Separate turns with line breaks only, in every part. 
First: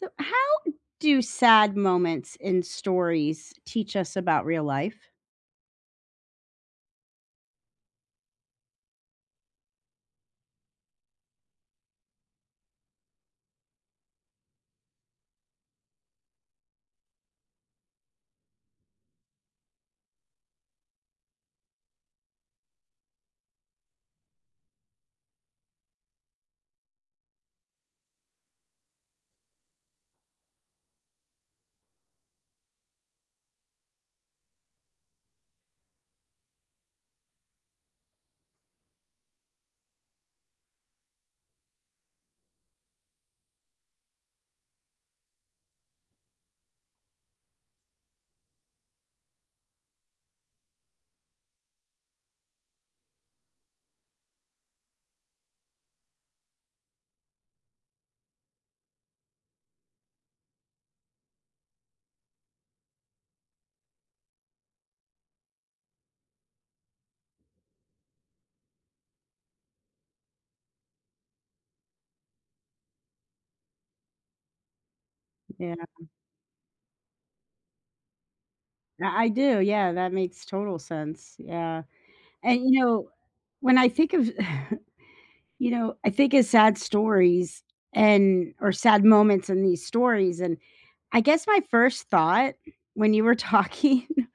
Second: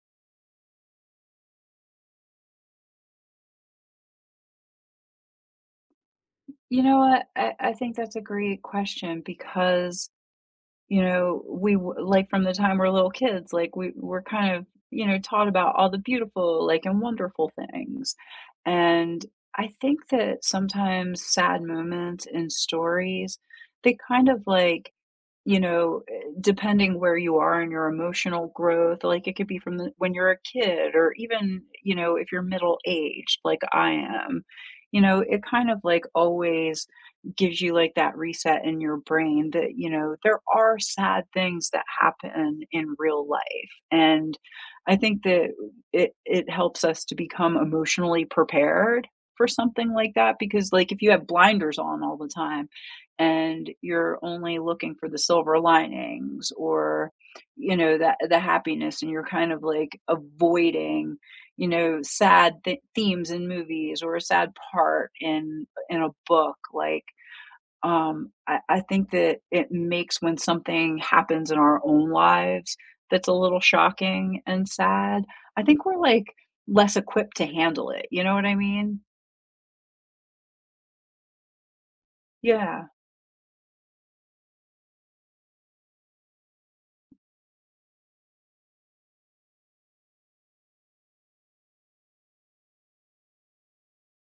So, how do sad moments in stories teach us about real life?
You know what? I think that's a great question because, we w- like from the time we're little kids, like we're kind of, taught about all the beautiful, like and wonderful things. And I think that sometimes sad moments in stories, they kind of like, depending where you are in your emotional growth, like it could be from the, when you're a kid or even, if you're middle aged, like I am, it kind of like always gives you like that reset in your brain that you know there are sad things that happen in real life and I think that it helps us to become emotionally prepared for something like that because like if you have blinders on all the time and you're only looking for the silver linings or that the happiness and you're kind of like avoiding sad themes in movies or a sad part in a book like I think that it makes when something happens in our own lives that's a little shocking and sad, I
Yeah,
think we're like less equipped to handle it. You know what I mean?
I do. Yeah, that makes total sense. Yeah. And, you
Yeah.
know, when I think of, you know, I think of sad stories and, or sad moments in these stories. And I guess my first thought when you were talking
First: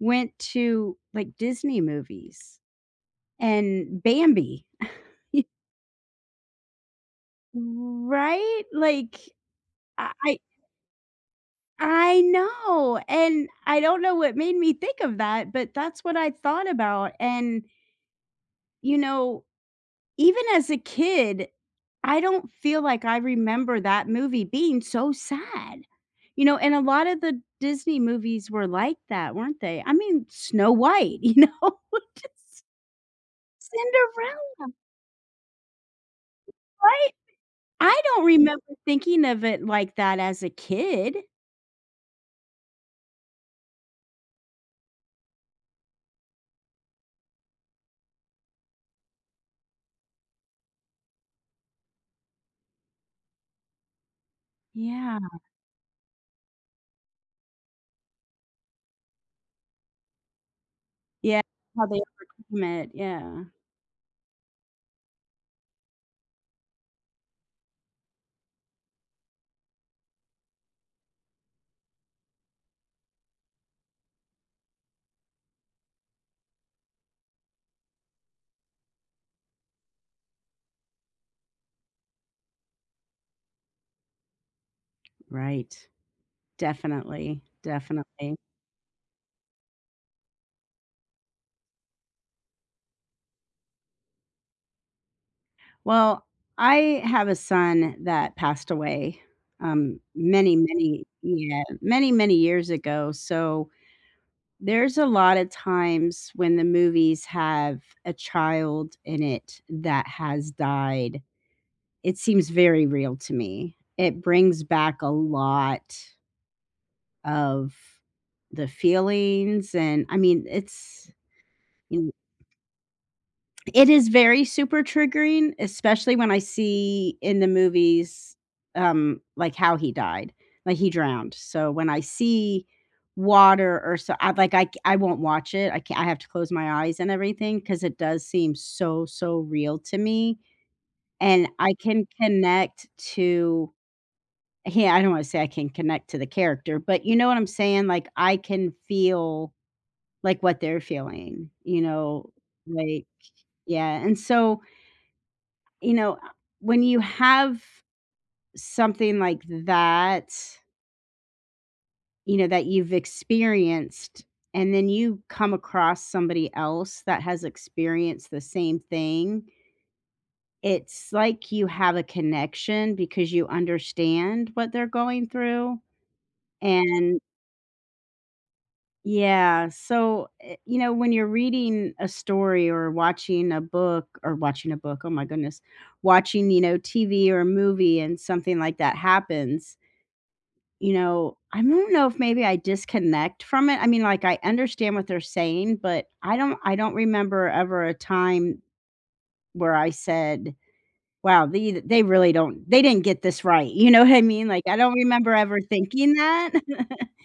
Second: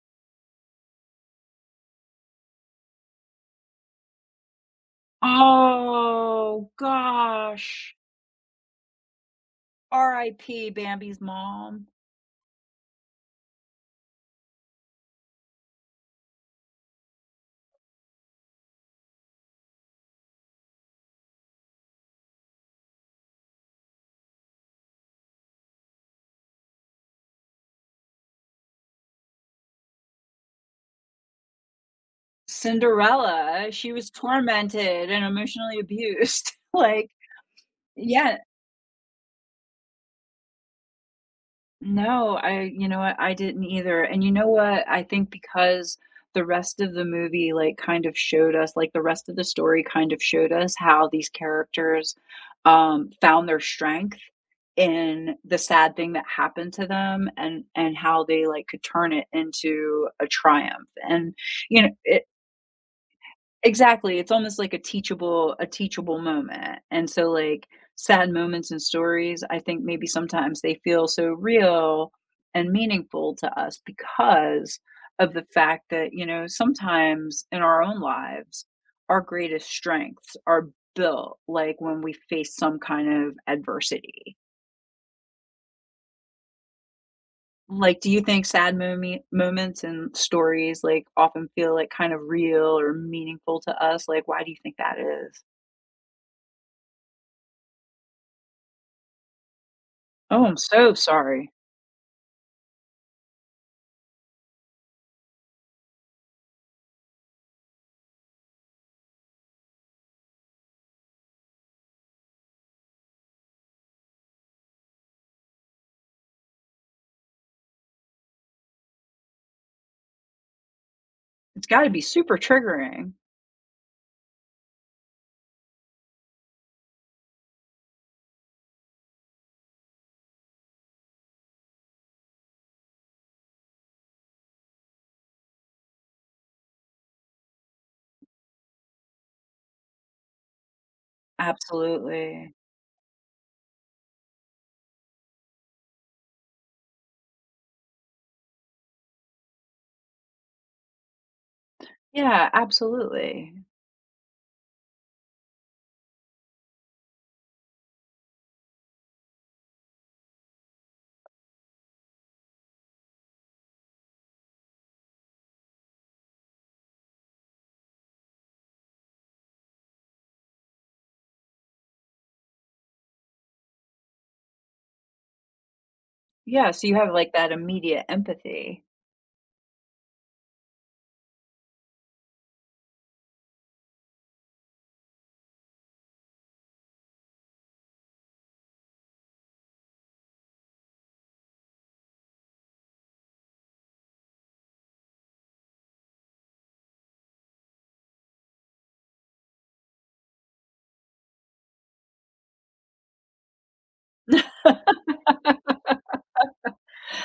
went to like Disney movies and Bambi.
Oh gosh.
Right? Like, I,
R.I.P. Bambi's mom.
I know, and I don't know what made me think of that, but that's what I thought about, and, you know, even as a kid, I don't feel like I remember that movie being so sad, you know, and a lot of the Disney movies were like that, weren't they? I mean, Snow White, you know, just
Cinderella, she was
Cinderella,
tormented and emotionally abused.
right?
like,
I don't
yeah,
remember thinking of it like that as a kid.
No, I I didn't either, and you know what, I think because the rest of the movie, like, kind of showed us like, the rest of the story kind of showed us how these characters, found their strength
Yeah.
in the sad thing that happened to them and how they, like, could turn it into a triumph, and,
Yeah,
you
how
know,
they
it
overcame it, yeah.
Exactly, it's almost like a teachable moment, and so, like, sad moments and stories, I think maybe sometimes they feel so real and meaningful to us because of the fact that, sometimes in our own lives, our greatest strengths are built, like, when we face some kind of adversity.
Right. Definitely,
Like, do you
definitely.
think sad momi moments and stories, like, often feel, like, kind of real or meaningful to us? Like, why do you think that is?
Well, I have a son that passed away,
Oh,
many,
I'm so
many
sorry.
yeah, many, many years ago, so there's a lot of times when the movies have a child in it that has died. It seems very real to me. It brings back a lot of the feelings and I mean, it's
It's gotta be super triggering.
it is very super triggering, especially when I see in the movies, like, how he died, like, he drowned, so when I see water or so I like, I won't watch it, I can't. I have to close my eyes and everything because it does seem so, so real to me, and I can
Absolutely.
connect to yeah, I don't wanna say I can connect to the character, but you know what I'm saying? Like, I can feel, like, what they're feeling, you know?
Yeah,
Like
absolutely.
yeah, and so you know, when you have something like that, you know, that you've experienced, and then you come across somebody else that has experienced the same thing, it's like you have a connection because you understand what they're going through.
Yeah, so you have,
And
like, that immediate empathy.
yeah, so, you know, when you're reading a story or watching a book or watching a book, oh my goodness, watching, you know, TV or a movie and something like that happens. You know, I don't know if maybe I disconnect from it. I mean, like, I understand what they're saying, but I don't remember ever a time where I said, "Wow, they really don't they didn't get this right." You know what I mean? Like, I don't remember ever thinking that.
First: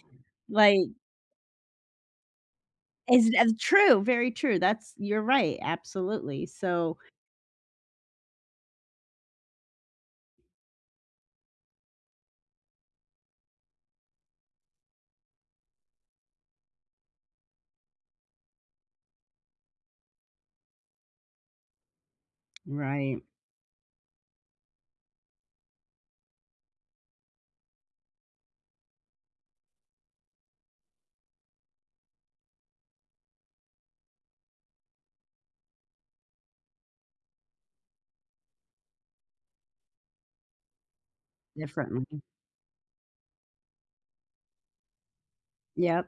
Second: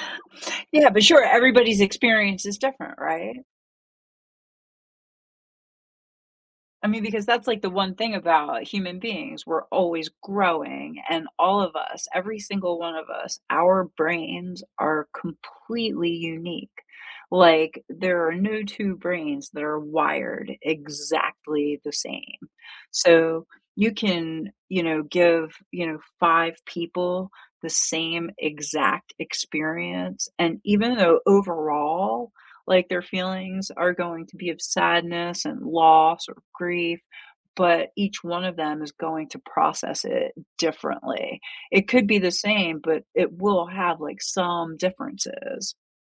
Like,
Yeah, but sure, everybody's experience is different,
is
right?
true, very true. That's you're right, absolutely.
I
So
mean, because that's like the one thing about human beings, we're always growing, and all of us, every single one of us, our brains are completely unique. Like, there are no two brains that are wired exactly the same.
right,
So, you can, give, five people the same exact experience. And even though overall like, their feelings are going to be of sadness and loss or grief, but each one of them is going to process it differently. It could be
differently.
the same, but it will have, like, some differences.
Yep.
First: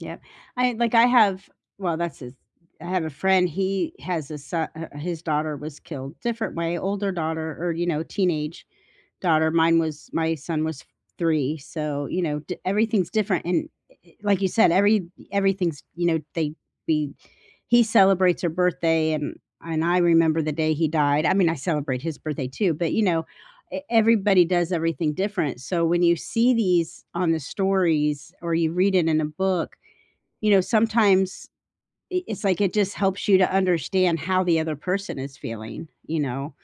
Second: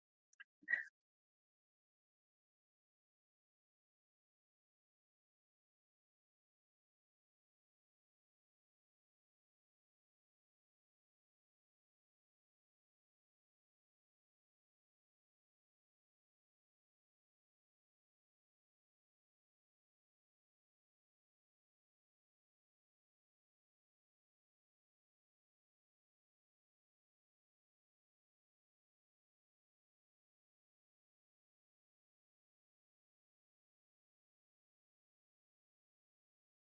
Yep. I like, I have well, that's his I have a friend, he has a son h his daughter was killed, different way, older daughter or, you know, teenage daughter. Mine was my son was 3, so, you know, d everything's different, and I like you said, every everything's you know, they we he celebrates her birthday, and I remember the day he died. I mean, I celebrate his birthday too, but, you know, e everybody does everything different, so when you see these on the stories or you read it in a book, you know, sometimes I it's like it just helps you to understand how the other person is feeling, you know?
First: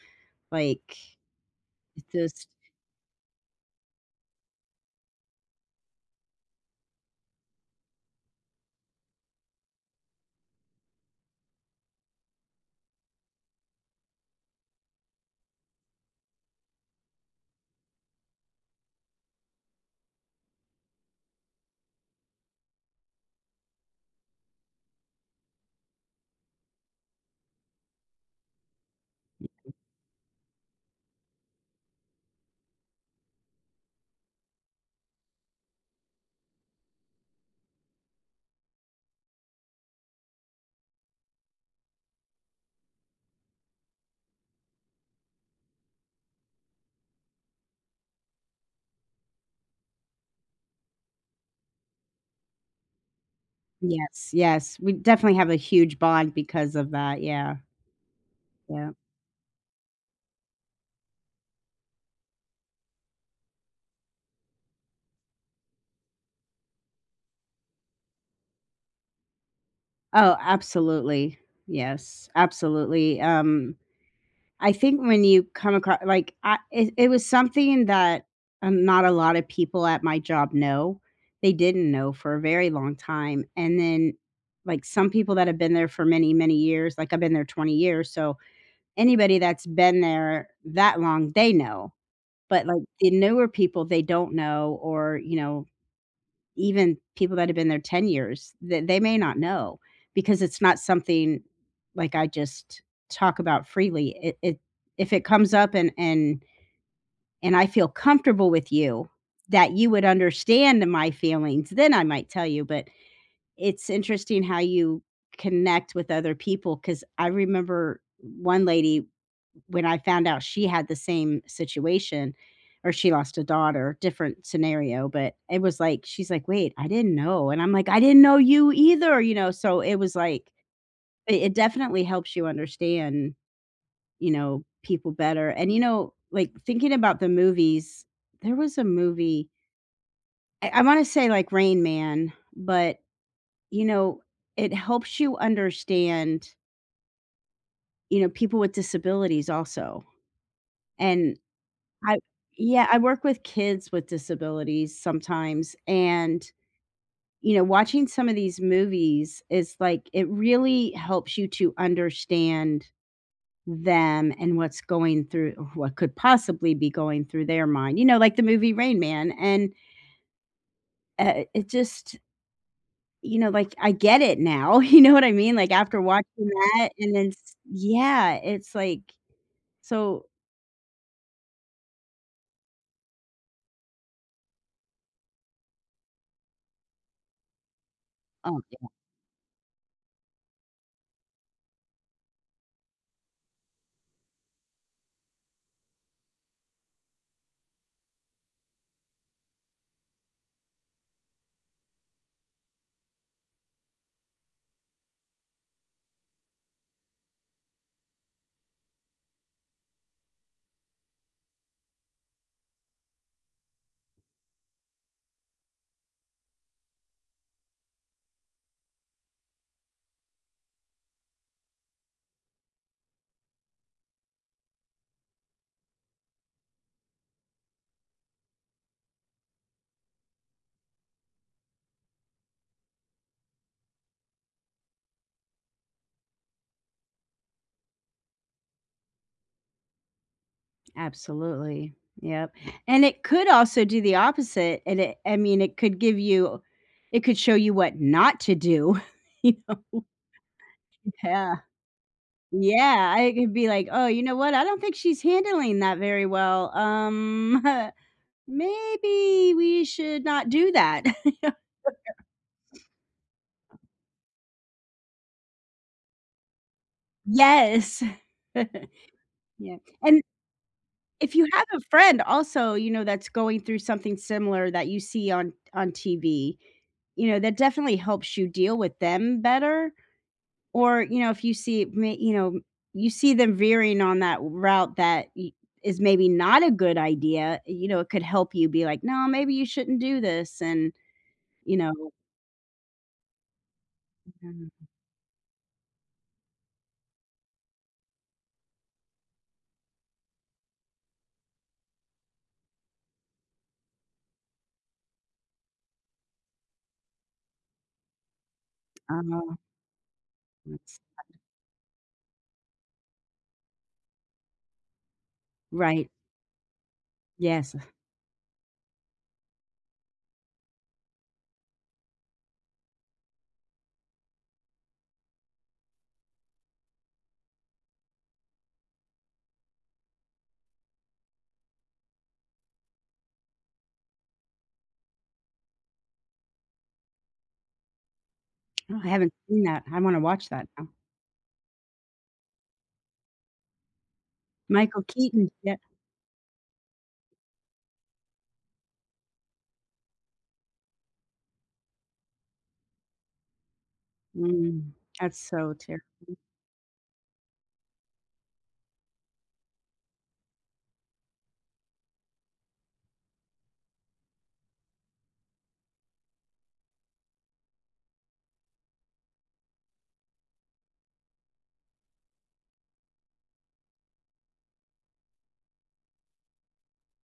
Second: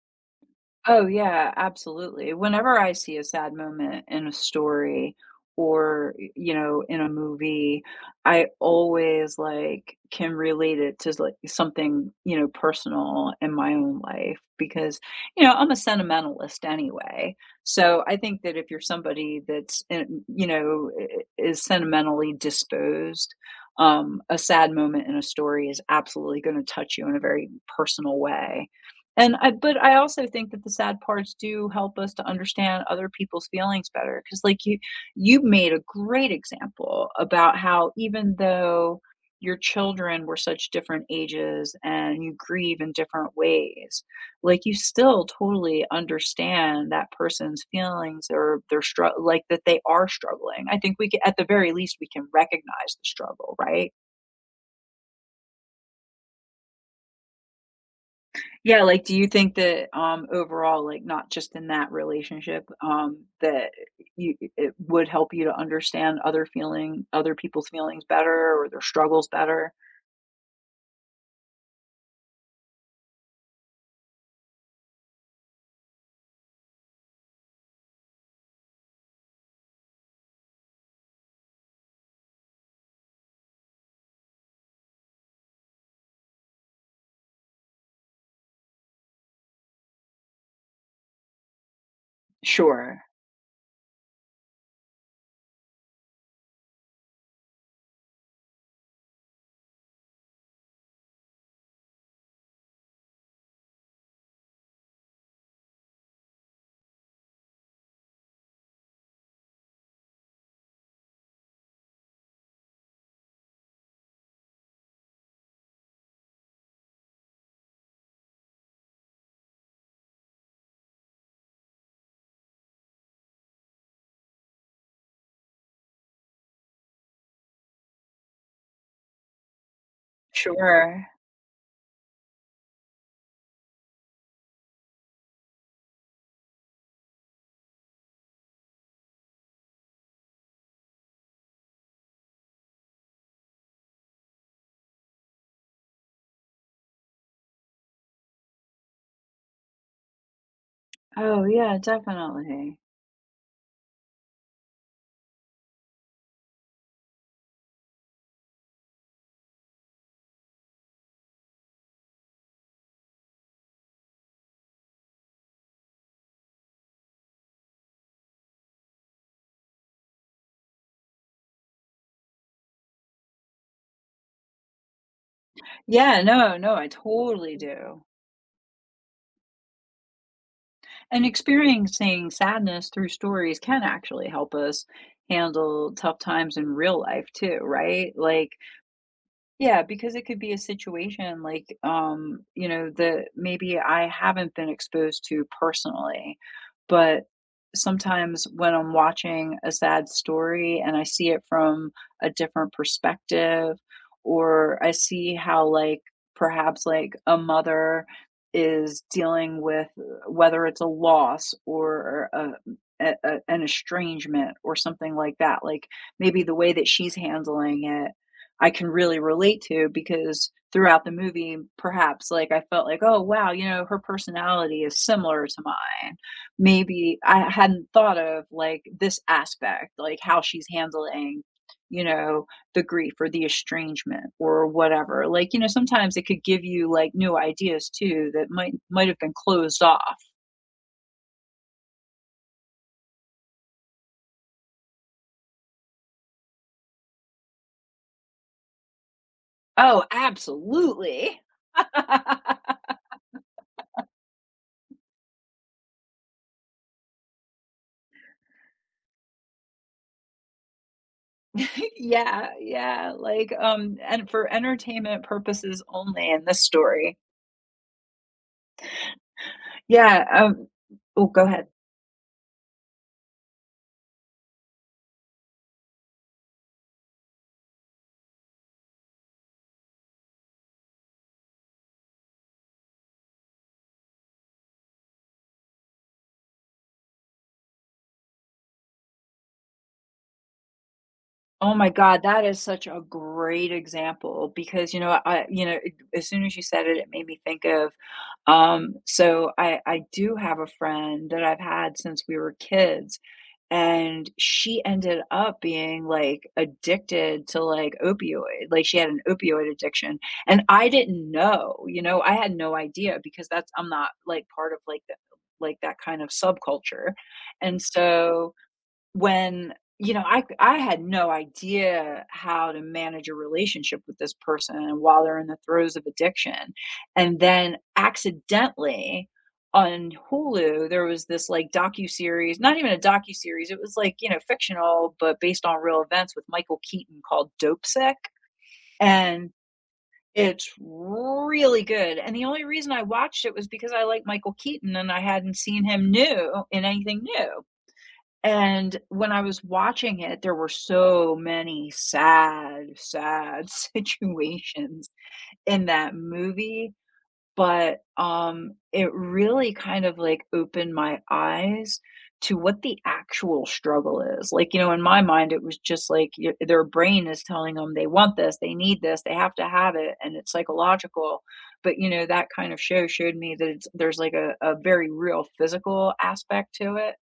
Like,
Oh, yeah,
it
absolutely.
just
Whenever I see a sad moment in a story or, y you know, in a movie, I always, like, can relate it to, like, something, personal in my own life because, I'm a sentimentalist anyway. So, I think that if you're somebody that's, in you know, I is sentimentally disposed, a sad moment in a story is absolutely gonna touch you in a very personal way. And I but I also think that the sad parts do help us to understand other people's feelings better. Because, like, you made a great example about how even though your children were such different ages and you grieve in different ways, like, you still totally understand that person's feelings or their struggle, like, that they are struggling. I think we ca at the very least, we can recognize the struggle, right?
yes, yes. We definitely have a huge bond because of that, yeah,
Yeah,
yeah.
like, do you think that, overall, like, not just in that relationship, that you it would help you to understand other people's feelings better or their struggles better?
Oh, absolutely. Yes, absolutely. I think when you come across like, I it was something that, not a lot of people at my job know. They didn't know for a very long time, and then, like, some people that have been there for many, many years like, I've been there 20 years, so anybody that's been there that long, they know, but, like,
Sure.
the newer people, they don't know or, you know, even people that have been there 10 years, they may not know because it's not something, like, I just talk about freely. It if it comes up and I feel comfortable with you, that you would understand my feelings, then I might tell you, but it's interesting how you connect with other people because I remember one lady, when I found out she had the same situation or she lost a daughter, different scenario, but it was like she's like, "Wait, I didn't know," and I'm like, "I didn't know you either," you know, so it was like
Sure.
it definitely helps you understand, you know, people better, and, you know, like, thinking about the movies, there was a movie I wanna say, like, Rain Man, but you know, it helps you understand, you know, people with disabilities also. And
Oh, yeah,
I
definitely.
yeah, I work with kids with disabilities sometimes and you know, watching some of these movies is like it really helps you to understand them and what's going through or what could possibly be going through their mind. You know, like the movie Rain Man and it just you know, like, I get it now, you know what I mean? Like, after
Yeah,
watching
no, no, I
that and then s
totally do.
yeah, it's like so
And experiencing sadness through stories can actually help us handle tough times in real life too, right? Like,
oh,
Yeah, because it could be a situation like, you know, that maybe I haven't been exposed to personally. But sometimes when I'm watching a sad story and I see it from a different perspective, or I see how, like, perhaps like a mother is dealing with whether it's a loss or an estrangement or something like that, like maybe the way that she's handling it I can really relate to because throughout the movie, perhaps like I felt like, oh wow, you know, her personality is similar to mine. Maybe I hadn't thought of like this aspect, like how she's handling, you know, the grief or the estrangement or whatever. Like, you know, sometimes it could give you like new ideas too that might have been closed off.
absolutely, yep, and it could also do the opposite, and it I mean, it could give you it could show you what not to do, you know?
Oh, absolutely.
Yeah, yeah, I could be like, "Oh, you know what? I don't think she's handling that very well, maybe we should not do that."
yeah, yeah. Like, and for entertainment purposes only in this story,
Yes. Yeah, and
Yeah, Oh,
if
go
you have
ahead.
a friend also, you know, that's going through something similar that you see on TV, you know, that definitely helps you deal with them better, or, you know, if you see ma you know, you see them veering on that route that y is maybe not a good idea, you know, it could help you be like, "No, maybe you shouldn't do this," and,
Oh
you
my
know,
god, that is such a great example
mm,
because, you know, it as soon as you said it, it made me think of, so I do have a friend that I've had since we were kids, and she ended up being, like, addicted to, like, opioid like, she had an
uh,
opioid addiction, and I
that's
didn't know, you know, I had no idea because that's I'm not, like, part of, like, the like, that
right.
kind of subculture,
Yes.
and so when you know I had no idea how to manage a relationship with this person and while they're in the throes of addiction and then accidentally on Hulu there was this like docu-series not even a docu-series it was like you know fictional but based on real events with Michael Keaton called Dope Sick
Oh, I haven't
and
seen that. I wanna watch that
it's
now.
really good and the only reason I watched it was because I like Michael Keaton
Michael
and I
Keaton,
hadn't
yeah.
seen him new in anything new and when I was watching it, there were so many sad, sad
Mm,
situations
that's so
in
ter
that movie, but, it really kind of, like, opened my eyes to what the actual struggle is. Like, you know, in my mind, it was just like y their brain is telling them they want this, they need this, they have to have it, and it's psychological. But, you know, that kind of showed me that it's there's, like, a very real physical aspect to it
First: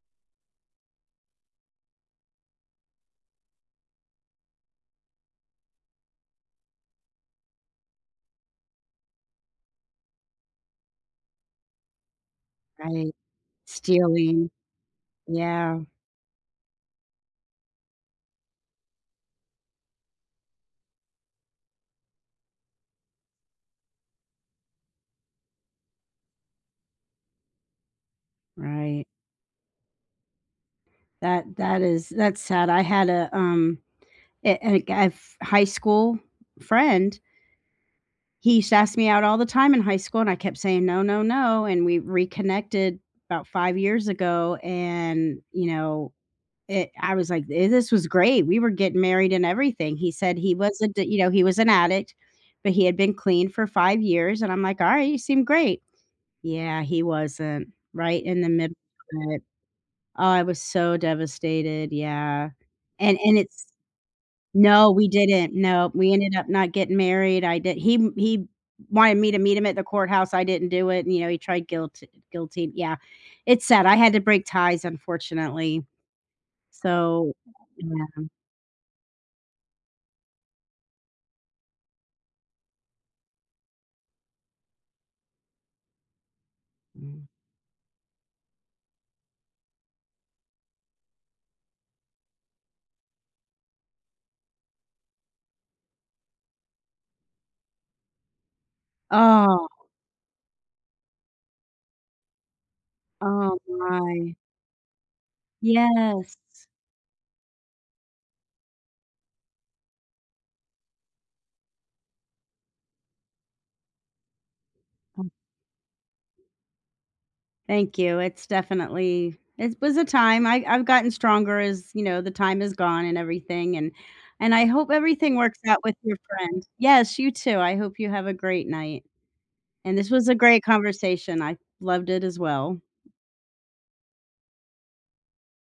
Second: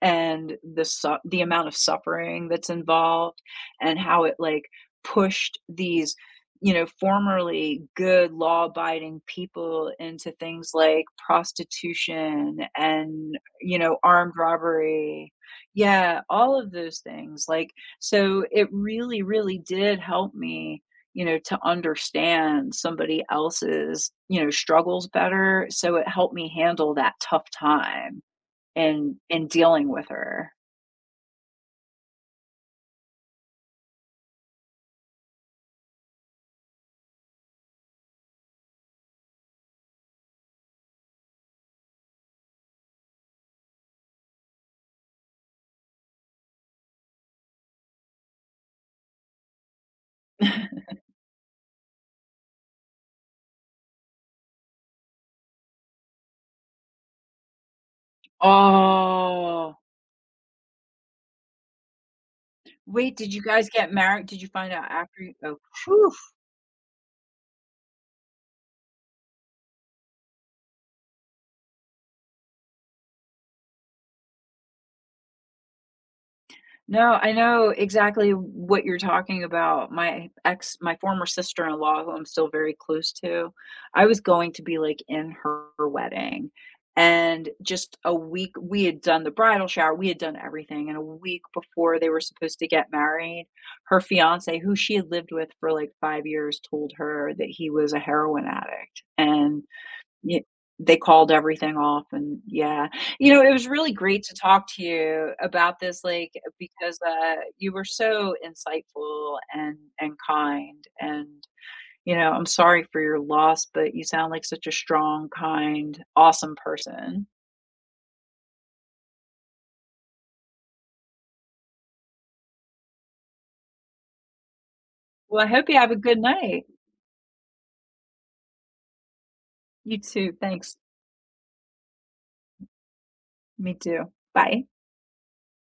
and the amount of suffering that's involved and how it, like, pushed these, formerly good law-abiding people into things like prostitution
right.
and, you know, armed
Stealing.
robbery.
Yeah,
Yeah, all of those things, like, so it really, really did help me, to understand somebody else's, struggles better, so it helped me handle that tough time
right.
in dealing with her.
That that is that's sad. I had a, a high school friend, he used to ask me out all the time in high school, and I kept saying, "No, no, no," and we reconnected about 5 years ago, and, you know, it I was like, "Eh, this was great. We were getting married and everything." He said he was a d you know, he was an addict, but he had been clean for 5 years, and I'm like, "Alright, you seem great." Yeah, he wasn't right in the middle
Oh.
oh, I was so devastated, yeah.
Wait,
And
did
and
you
it's
guys get married? Did you find out
no, we
after you
didn't,
oh,
no, we
phew.
ended up not getting married, I did he m he wanted me to meet him at the courthouse, I didn't do it, and, you know, he tried guilt guilty yeah. It's sad, I had to break ties, unfortunately,
No, I
so
know
yeah.
exactly what you're talking about. My former sister-in-law, who I'm still very close to, I was going to be, like, in her wedding,
Mm.
and just a week we had done the bridal shower, we had done everything, and a week before they were supposed to get married, her fiancé, who she had lived with for, like, 5 years, told her that he was a heroin addict, and
Oh,
Ye they called everything off and yeah. You know, it
oh
was really great
my.
to talk to you about this, like,
Yes.
because, you were so insightful and kind, and, you know, I'm sorry for your loss, but you sound like such a strong, kind, awesome person.
Thank you. It's definitely it was a time. I've gotten stronger as, you know, the time is gone and everything and I hope everything
Well, I
works
hope you
out
have
with
a
your
good
friend.
night.
Yes, you too. I hope you have a great night. And
You
this was
too,
a great
thanks.
conversation. I loved it as well.
Me too. Bye.